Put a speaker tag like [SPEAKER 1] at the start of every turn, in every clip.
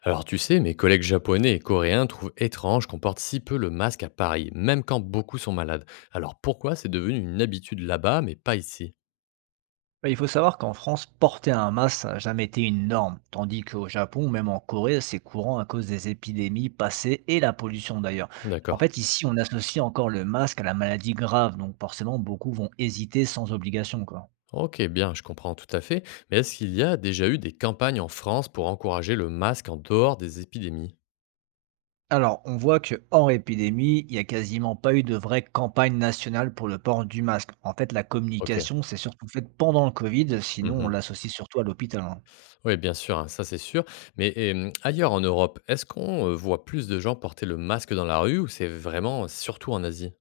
[SPEAKER 1] Alors tu sais, mes collègues japonais et coréens trouvent étrange qu'on porte si peu le masque à Paris, même quand beaucoup sont malades. Alors pourquoi c'est devenu une habitude là-bas, mais pas ici?
[SPEAKER 2] Bah, il faut savoir qu'en France, porter un masque, ça n'a jamais été une norme, tandis qu'au Japon, ou même en Corée, c'est courant à cause des épidémies passées et la pollution d'ailleurs. En
[SPEAKER 1] D'accord.
[SPEAKER 2] fait, ici, on associe encore le masque à la maladie grave, donc forcément, beaucoup vont hésiter sans obligation, quoi.
[SPEAKER 1] Ok, bien, je comprends tout à fait. Mais est-ce qu'il y a déjà eu des campagnes en France pour encourager le masque en dehors des épidémies?
[SPEAKER 2] Alors, on voit que hors épidémie, il n'y a quasiment pas eu de vraie campagne nationale pour le port du masque. En fait, la
[SPEAKER 1] Ok.
[SPEAKER 2] communication, c'est surtout faite pendant le Covid, sinon on
[SPEAKER 1] Mhm.
[SPEAKER 2] l'associe surtout à l'hôpital, hein.
[SPEAKER 1] Oui, bien sûr, hein, ça c'est sûr. Mais ailleurs en Europe, est-ce qu'on voit plus de gens porter le masque dans la rue ou c'est vraiment surtout en Asie?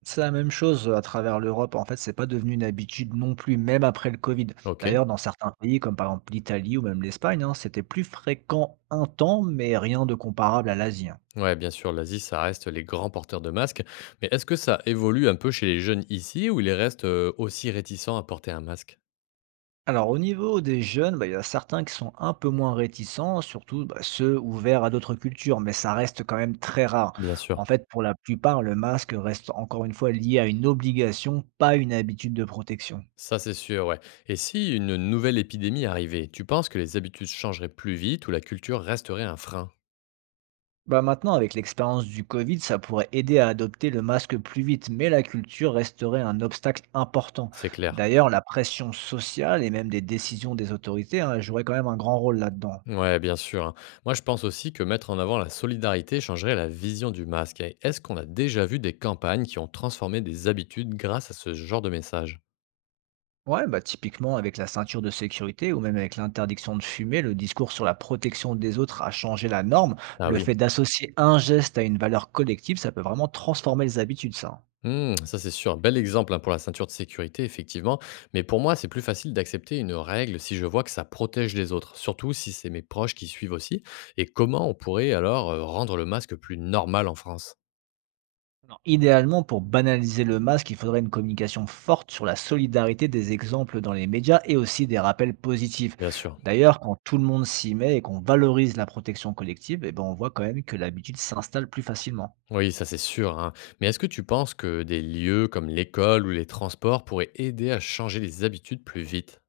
[SPEAKER 2] C'est la même chose à travers l'Europe. En fait, c'est pas devenu une habitude non plus, même après le Covid.
[SPEAKER 1] Ok.
[SPEAKER 2] D'ailleurs, dans certains pays, comme par exemple l'Italie ou même l'Espagne, hein, c'était plus fréquent un temps, mais rien de comparable à l'Asie, hein.
[SPEAKER 1] Ouais, bien sûr, l'Asie, ça reste les grands porteurs de masques. Mais est-ce que ça évolue un peu chez les jeunes ici ou ils restent aussi réticents à porter un masque?
[SPEAKER 2] Alors, au niveau des jeunes, bah, il y a certains qui sont un peu moins réticents, surtout bah, ceux ouverts à d'autres cultures, mais ça reste quand même très rare.
[SPEAKER 1] Bien
[SPEAKER 2] En
[SPEAKER 1] sûr.
[SPEAKER 2] fait, pour la plupart, le masque reste encore une fois lié à une obligation, pas une habitude de protection.
[SPEAKER 1] Ça, c'est sûr, ouais. Et si une nouvelle épidémie arrivait, tu penses que les habitudes changeraient plus vite ou la culture resterait un frein?
[SPEAKER 2] Bah maintenant, avec l'expérience du Covid, ça pourrait aider à adopter le masque plus vite, mais la culture resterait un obstacle important.
[SPEAKER 1] C'est clair.
[SPEAKER 2] D'ailleurs, la pression sociale et même des décisions des autorités, hein, joueraient quand même un grand rôle là-dedans.
[SPEAKER 1] Ouais, bien sûr, hein. Moi, je pense aussi que mettre en avant la solidarité changerait la vision du masque. Et est-ce qu'on a déjà vu des campagnes qui ont transformé des habitudes grâce à ce genre de message?
[SPEAKER 2] Ouais, bah typiquement avec la ceinture de sécurité ou même avec l'interdiction de fumer, le discours sur la protection des autres a changé la norme.
[SPEAKER 1] Ah
[SPEAKER 2] Le fait
[SPEAKER 1] oui.
[SPEAKER 2] d'associer un geste à une valeur collective, ça peut vraiment transformer les habitudes, ça, hein.
[SPEAKER 1] Mmh, ça, c'est sûr. Bel exemple, hein, pour la ceinture de sécurité, effectivement. Mais pour moi, c'est plus facile d'accepter une règle si je vois que ça protège les autres, surtout si c'est mes proches qui suivent aussi. Et comment on pourrait alors rendre le masque plus normal en France?
[SPEAKER 2] Alors, idéalement, pour banaliser le masque, il faudrait une communication forte sur la solidarité, des exemples dans les médias et aussi des rappels positifs.
[SPEAKER 1] Bien sûr.
[SPEAKER 2] D'ailleurs, quand tout le monde s'y met et qu'on valorise la protection collective, eh ben, on voit quand même que l'habitude s'installe plus facilement.
[SPEAKER 1] Oui, ça c'est sûr, hein. Mais est-ce que tu penses que des lieux comme l'école ou les transports pourraient aider à changer les habitudes plus vite?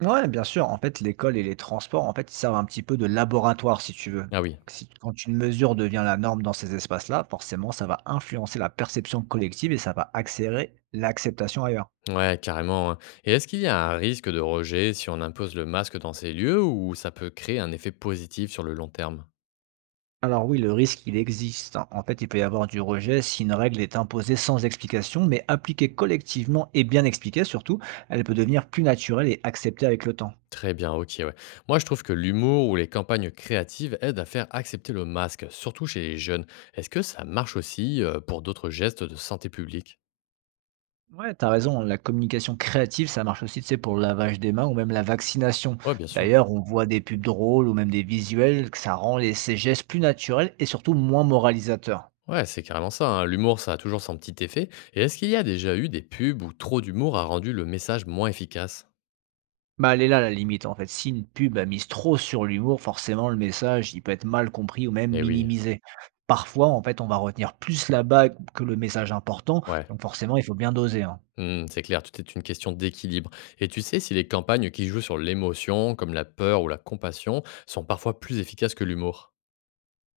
[SPEAKER 2] Ouais, bien sûr. En fait, l'école et les transports, en fait, ils servent un petit peu de laboratoire, si tu veux.
[SPEAKER 1] Ah oui.
[SPEAKER 2] Quand une mesure devient la norme dans ces espaces-là, forcément, ça va influencer la perception collective et ça va accélérer l'acceptation ailleurs.
[SPEAKER 1] Ouais, carrément, hein. Et est-ce qu'il y a un risque de rejet si on impose le masque dans ces lieux ou ça peut créer un effet positif sur le long terme?
[SPEAKER 2] Alors oui, le risque, il existe. En fait, il peut y avoir du rejet si une règle est imposée sans explication, mais appliquée collectivement et bien expliquée surtout, elle peut devenir plus naturelle et acceptée avec le temps.
[SPEAKER 1] Très bien, ok, ouais. Moi, je trouve que l'humour ou les campagnes créatives aident à faire accepter le masque, surtout chez les jeunes. Est-ce que ça marche aussi pour d'autres gestes de santé publique?
[SPEAKER 2] Ouais, t'as raison, la communication créative, ça marche aussi, tu sais, pour le lavage des mains ou même la vaccination.
[SPEAKER 1] Ouais, bien sûr.
[SPEAKER 2] D'ailleurs, on voit des pubs drôles ou même des visuels, que ça rend les, ces gestes plus naturels et surtout moins moralisateurs.
[SPEAKER 1] Ouais, c'est carrément ça, hein. L'humour, ça a toujours son petit effet. Et est-ce qu'il y a déjà eu des pubs où trop d'humour a rendu le message moins efficace?
[SPEAKER 2] Bah, elle est là la limite en fait. Si une pub a mise trop sur l'humour, forcément le message, il peut être mal compris ou même
[SPEAKER 1] Eh oui,
[SPEAKER 2] minimisé. Parfois, en fait, on va retenir plus la bague que le message important,
[SPEAKER 1] ouais.
[SPEAKER 2] donc forcément, il faut bien doser, hein.
[SPEAKER 1] Hmm, c'est clair, tout est une question d'équilibre. Et tu sais si les campagnes qui jouent sur l'émotion, comme la peur ou la compassion, sont parfois plus efficaces que l'humour?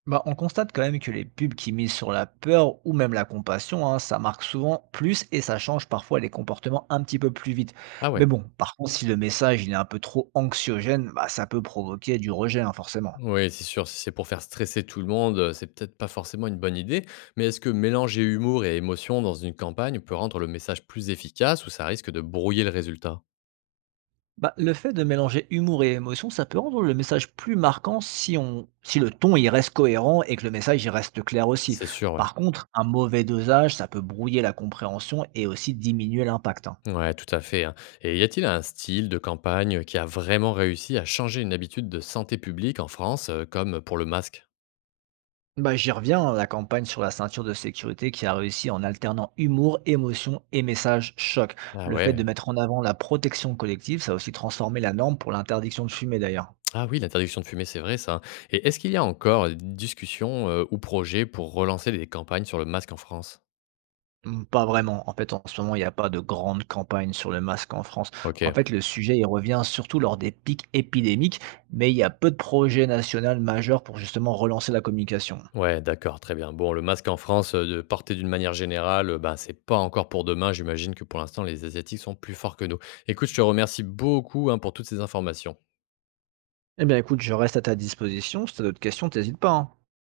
[SPEAKER 2] Bah, on constate quand même que les pubs qui misent sur la peur ou même la compassion, hein, ça marque souvent plus et ça change parfois les comportements un petit peu plus vite.
[SPEAKER 1] Ah
[SPEAKER 2] Mais
[SPEAKER 1] ouais.
[SPEAKER 2] bon, par contre, si le message il est un peu trop anxiogène, bah, ça peut provoquer du rejet, hein, forcément.
[SPEAKER 1] Oui, c'est sûr, si c'est pour faire stresser tout le monde, c'est peut-être pas forcément une bonne idée. Mais est-ce que mélanger humour et émotion dans une campagne peut rendre le message plus efficace ou ça risque de brouiller le résultat?
[SPEAKER 2] Bah, le fait de mélanger humour et émotion, ça peut rendre le message plus marquant si le ton il reste cohérent et que le message il reste clair aussi.
[SPEAKER 1] C'est sûr, ouais.
[SPEAKER 2] Par contre, un mauvais dosage, ça peut brouiller la compréhension et aussi diminuer l'impact, hein.
[SPEAKER 1] Ouais, tout à fait, hein. Et y a-t-il un style de campagne qui a vraiment réussi à changer une habitude de santé publique en France, comme pour le masque?
[SPEAKER 2] Bah, j'y reviens, la campagne sur la ceinture de sécurité qui a réussi en alternant humour, émotion et message choc.
[SPEAKER 1] Ah
[SPEAKER 2] Le fait de
[SPEAKER 1] ouais.
[SPEAKER 2] mettre en avant la protection collective, ça a aussi transformé la norme pour l'interdiction de fumer d'ailleurs.
[SPEAKER 1] Ah oui, l'interdiction de fumer, c'est vrai ça, hein. Et est-ce qu'il y a encore des discussions, ou projets pour relancer des campagnes sur le masque en France?
[SPEAKER 2] Mmh, pas vraiment. En fait, en ce moment, il n'y a pas de grande campagne sur le masque en France. En
[SPEAKER 1] Ok.
[SPEAKER 2] fait, le sujet, il revient surtout lors des pics épidémiques, mais il y a peu de projets nationaux majeurs pour justement relancer la communication.
[SPEAKER 1] Ouais, d'accord, très bien. Bon, le masque en France, de porter d'une manière générale, ben, c'est pas encore pour demain. J'imagine que pour l'instant, les Asiatiques sont plus forts que nous. Écoute, je te remercie beaucoup, hein, pour toutes ces informations.
[SPEAKER 2] Eh bien, écoute, je reste à ta disposition. Si tu as d'autres questions, t'hésites pas, hein.